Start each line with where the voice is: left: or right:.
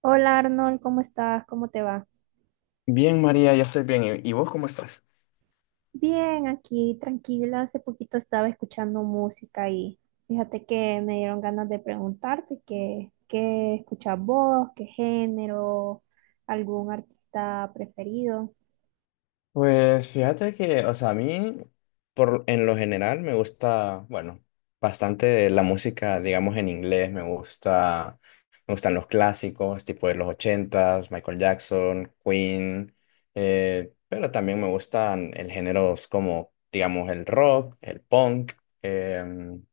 right: Hola, Arnold, ¿cómo estás? ¿Cómo te va?
left: Bien, María, yo estoy bien. ¿Y vos cómo estás?
right: Bien, aquí tranquila. Hace poquito estaba escuchando música y fíjate que me dieron ganas de preguntarte qué escuchas vos, qué género, algún artista preferido.
left: Pues fíjate que, o sea, a mí, en lo general, me gusta, bueno, bastante la música, digamos, en inglés. Me gustan los clásicos, tipo de los ochentas, Michael Jackson, Queen, pero también me gustan el géneros como, digamos, el rock, el punk. em,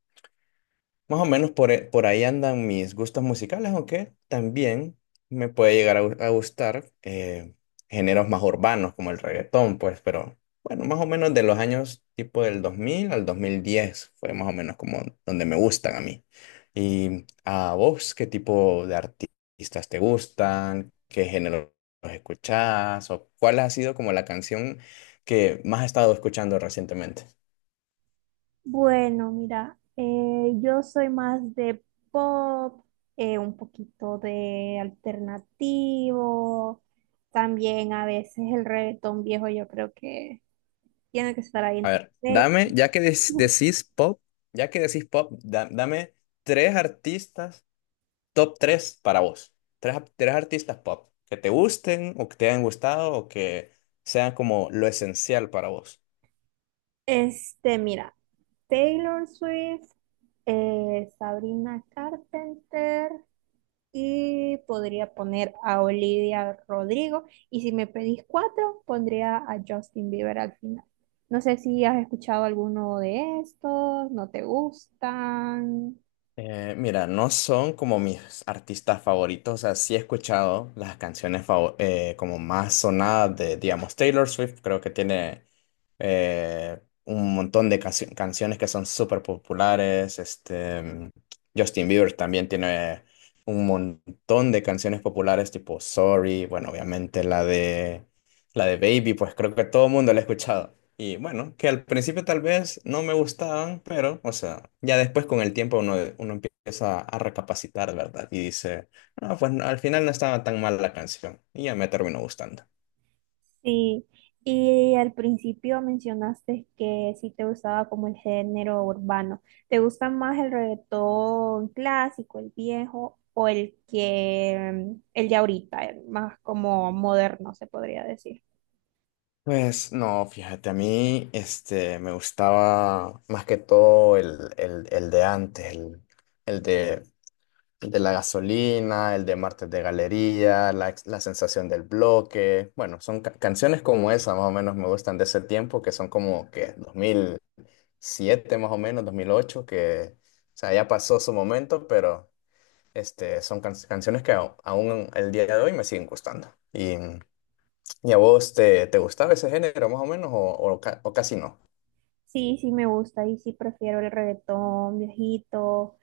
left: Más o menos por ahí andan mis gustos musicales, aunque también me puede llegar a gustar, géneros más urbanos como el reggaetón, pues, pero bueno, más o menos de los años tipo del 2000 al 2010 fue más o menos como donde me gustan a mí. ¿Y a vos qué tipo de artistas te gustan? ¿Qué géneros escuchás? ¿O cuál ha sido como la canción que más has estado escuchando recientemente?
right: Bueno, mira, yo soy más de pop, un poquito de alternativo, también a veces el reggaetón viejo yo creo que tiene que estar ahí en
left: A
right: tu
left: ver,
right: play.
left: dame, ya que decís pop, dame tres artistas, top tres para vos. Tres artistas pop que te gusten o que te hayan gustado o que sean como lo esencial para vos.
right: Este, mira, Taylor Swift, Sabrina Carpenter y podría poner a Olivia Rodrigo. Y si me pedís cuatro, pondría a Justin Bieber al final. No sé si has escuchado alguno de estos, no te gustan.
left: Mira, no son como mis artistas favoritos, o sea, sí he escuchado las canciones como más sonadas de, digamos, Taylor Swift. Creo que tiene un montón de canciones que son súper populares. Justin Bieber también tiene un montón de canciones populares tipo Sorry. Bueno, obviamente la de Baby, pues creo que todo el mundo la ha escuchado. Y bueno, que al principio tal vez no me gustaban, pero, o sea, ya después con el tiempo uno empieza a recapacitar, ¿verdad? Y dice, no, pues no, al final no estaba tan mal la canción. Y ya me terminó gustando.
right: Sí, y al principio mencionaste que sí te gustaba como el género urbano. ¿Te gusta más el reggaetón clásico, el viejo, o el de ahorita, el más como moderno, se podría decir?
left: Pues no, fíjate, a mí me gustaba más que todo el de antes, el de El de la Gasolina, el de Martes de Galería, la sensación del bloque. Bueno, son canciones como esa, más o menos me gustan de ese tiempo, que son como que 2007 más o menos, 2008, que, o sea, ya pasó su momento, pero son canciones que aún el día de hoy me siguen gustando. ¿Y a vos te gustaba ese género, más o menos, o casi no?
right: Sí, sí me gusta y sí prefiero el reggaetón viejito,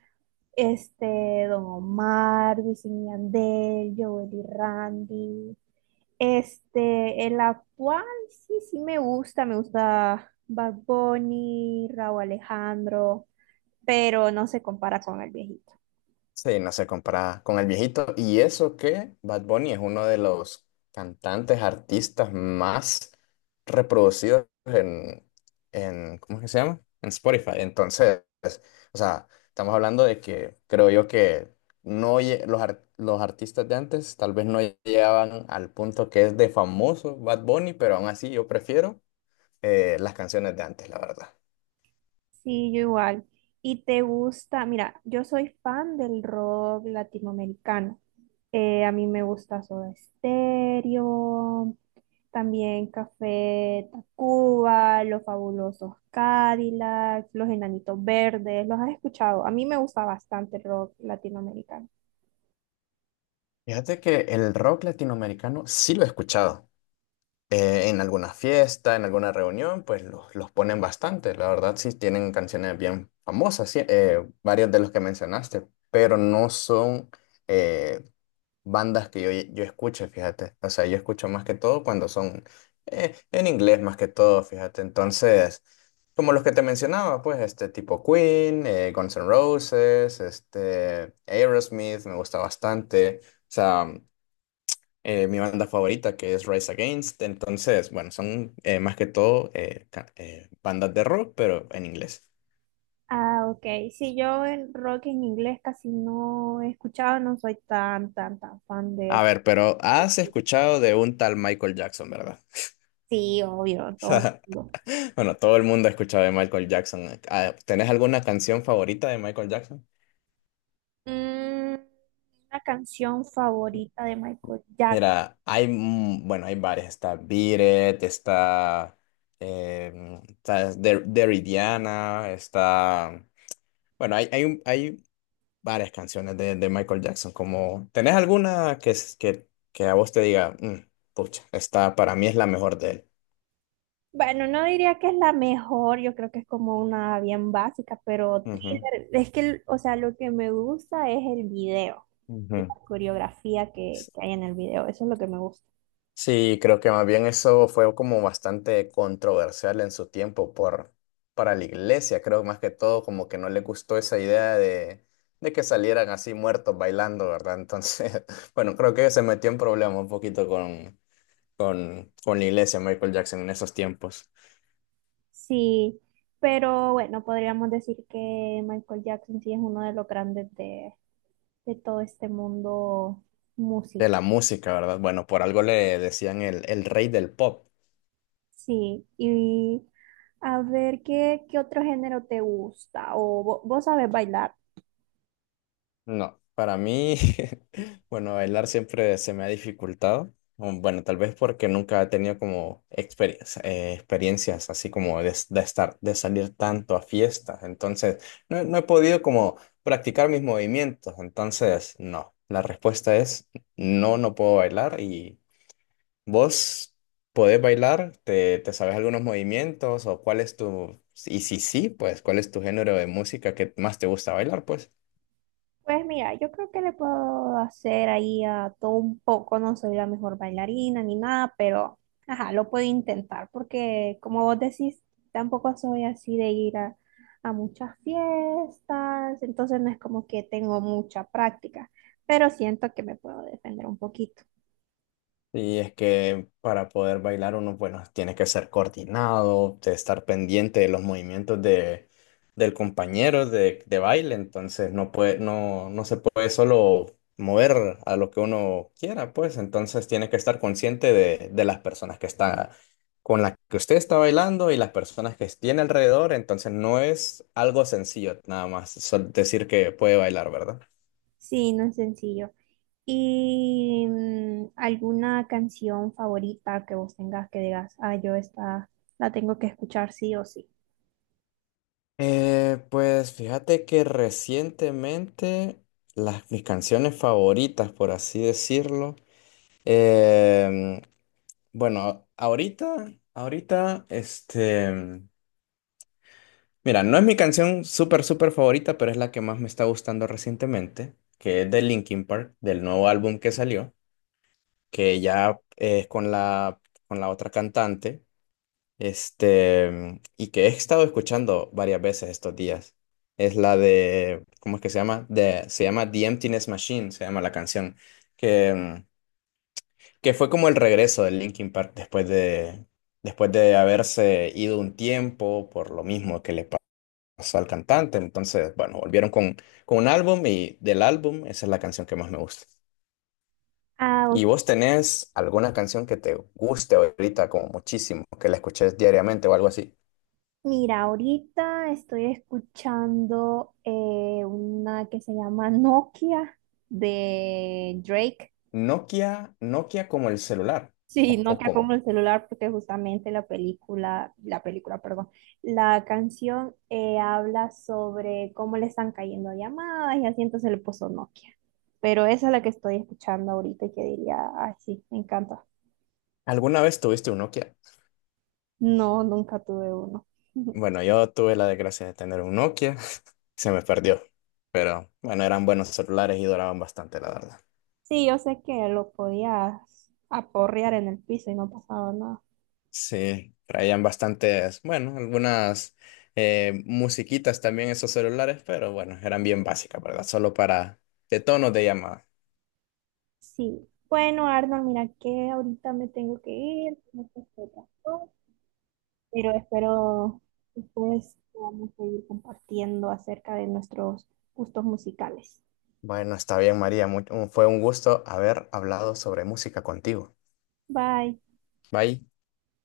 right: este, Don Omar, Wisin y Yandel, Joel y Randy. Este, el actual sí, sí me gusta Bad Bunny, Rauw Alejandro, pero no se compara con el viejito.
left: Sí, no se compara con el viejito. Y eso que Bad Bunny es uno de los cantantes, artistas más reproducidos ¿cómo es que se llama? En Spotify. Entonces, o sea, estamos hablando de que creo yo que no lle- los artistas de antes tal vez no llegaban al punto que es de famoso Bad Bunny, pero aún así yo prefiero las canciones de antes, la verdad.
right: Sí, yo igual. ¿Y te gusta? Mira, yo soy fan del rock latinoamericano. A mí me gusta Soda Stereo, también Café Tacuba, Los Fabulosos Cadillacs, Los Enanitos Verdes. ¿Los has escuchado? A mí me gusta bastante el rock latinoamericano.
left: Fíjate que el rock latinoamericano sí lo he escuchado, en alguna fiesta, en alguna reunión, pues los ponen bastante. La verdad, sí tienen canciones bien famosas, sí, varios de los que mencionaste, pero no son eh, bandas que yo escuche, fíjate. O sea, yo escucho más que todo cuando son en inglés, más que todo, fíjate. Entonces, como los que te mencionaba, pues este tipo Queen, Guns N' Roses, este Aerosmith, me gusta bastante. O sea, mi banda favorita, que es Rise Against. Entonces, bueno, son más que todo bandas de rock, pero en inglés.
right: Ah, ok. Sí, yo el rock en inglés casi no he escuchado, no soy tan fan
left: A
right: de...
left: ver, pero has escuchado de un tal Michael Jackson, ¿verdad?
right: Sí, obvio, todo.
left: Bueno, todo el mundo ha escuchado de Michael Jackson. Ah, ¿tenés alguna canción favorita de Michael Jackson?
right: Mm, una canción favorita de Michael Jackson.
left: Mira, hay, bueno, hay varias. Está Beat It, está, eh, está Dirty, está... Bueno, hay varias canciones de Michael Jackson. Como, ¿tenés alguna que a vos te diga, "Mm, pucha, esta para mí es la mejor de él"?
right: Bueno, no diría que es la mejor, yo creo que es como una bien básica, pero
left: Ujú,
right: Thriller, es que, o sea, lo que me gusta es el video y la
left: ujú.
right: coreografía
left: S-
right: que hay en el video, eso es lo que me gusta.
left: Sí, creo que más bien eso fue como bastante controversial en su tiempo para la iglesia. Creo más que todo como que no le gustó esa idea de que salieran así muertos bailando, ¿verdad? Entonces, bueno, creo que se metió en problemas un poquito con la iglesia Michael Jackson en esos tiempos.
right: Sí, pero bueno, podríamos decir que Michael Jackson sí es uno de los grandes de todo este mundo
left: De
right: musical.
left: la música, ¿verdad? Bueno, por algo le decían el rey del pop.
right: Sí, y a ver, ¿qué otro género te gusta? ¿O vos sabes bailar?
left: No, para mí, bueno, bailar siempre se me ha dificultado. Bueno, tal vez porque nunca he tenido como experiencias así como de estar, de salir tanto a fiestas. Entonces, no, no he podido como practicar mis movimientos. Entonces, no, la respuesta es no, no puedo bailar. ¿Y vos podés bailar? Te sabes algunos movimientos? ¿O cuál es tu...? Y si sí, pues, ¿cuál es tu género de música que más te gusta bailar, pues?
right: Pues mira, yo creo que le puedo hacer ahí a todo un poco, no soy la mejor bailarina ni nada, pero ajá, lo puedo intentar porque como vos decís, tampoco soy así de ir a muchas fiestas, entonces no es como que tengo mucha práctica, pero siento que me puedo defender un poquito.
left: Y es que para poder bailar uno, bueno, tiene que ser coordinado, de estar pendiente de los movimientos del compañero de baile. Entonces no, no se puede solo mover a lo que uno quiera, pues entonces tiene que estar consciente de las personas que está, con las que usted está bailando y las personas que tiene alrededor. Entonces no es algo sencillo nada más decir que puede bailar, ¿verdad?
right: Sí, no es sencillo. ¿Y mm, alguna canción favorita que vos tengas que digas, ah, yo esta la tengo que escuchar sí o sí?
left: Pues fíjate que recientemente mis canciones favoritas, por así decirlo, em, bueno, mira, no es mi canción súper, súper favorita, pero es la que más me está gustando recientemente, que es de Linkin Park, del nuevo álbum que salió, que ya es con la otra cantante. Y que he estado escuchando varias veces estos días. Es la de, ¿cómo es que se llama? De, se llama The Emptiness Machine, se llama la canción, que, mm, que fue como el regreso de Linkin Park después de haberse ido un tiempo por lo mismo que le pasó al cantante. Entonces, bueno, volvieron con un álbum, y del álbum esa es la canción que más me gusta.
right: Ah, ok.
left: ¿Y vos tenés alguna canción que te guste ahorita como muchísimo, que la escuches diariamente o algo así?
right: Mira, ahorita estoy escuchando una que se llama Nokia de Drake.
left: ¿Nokia, Nokia como el celular,
right: Sí,
left: o
right: Nokia como
left: cómo?
right: el celular, porque justamente perdón, la canción habla sobre cómo le están cayendo llamadas y así, entonces le puso Nokia. Pero esa es la que estoy escuchando ahorita y que diría, ay, sí, me encanta.
left: ¿Alguna vez tuviste un Nokia?
right: No, nunca tuve uno.
left: Bueno, yo tuve la desgracia de tener un Nokia, se me perdió, pero bueno, eran buenos celulares y duraban bastante, la verdad.
right: Sí, yo sé que lo podías aporrear en el piso y no pasaba nada.
left: Sí, traían bastantes, bueno, algunas musiquitas también esos celulares, pero bueno, eran bien básicas, ¿verdad? Solo para de tonos de llamada.
right: Sí. Bueno, Arnold, mira que ahorita me tengo que ir, tengo que hacer otras, pero espero después podamos seguir compartiendo acerca de nuestros gustos musicales.
left: Bueno, está bien, María, fue un gusto haber hablado sobre música contigo.
right: Bye.
left: Bye.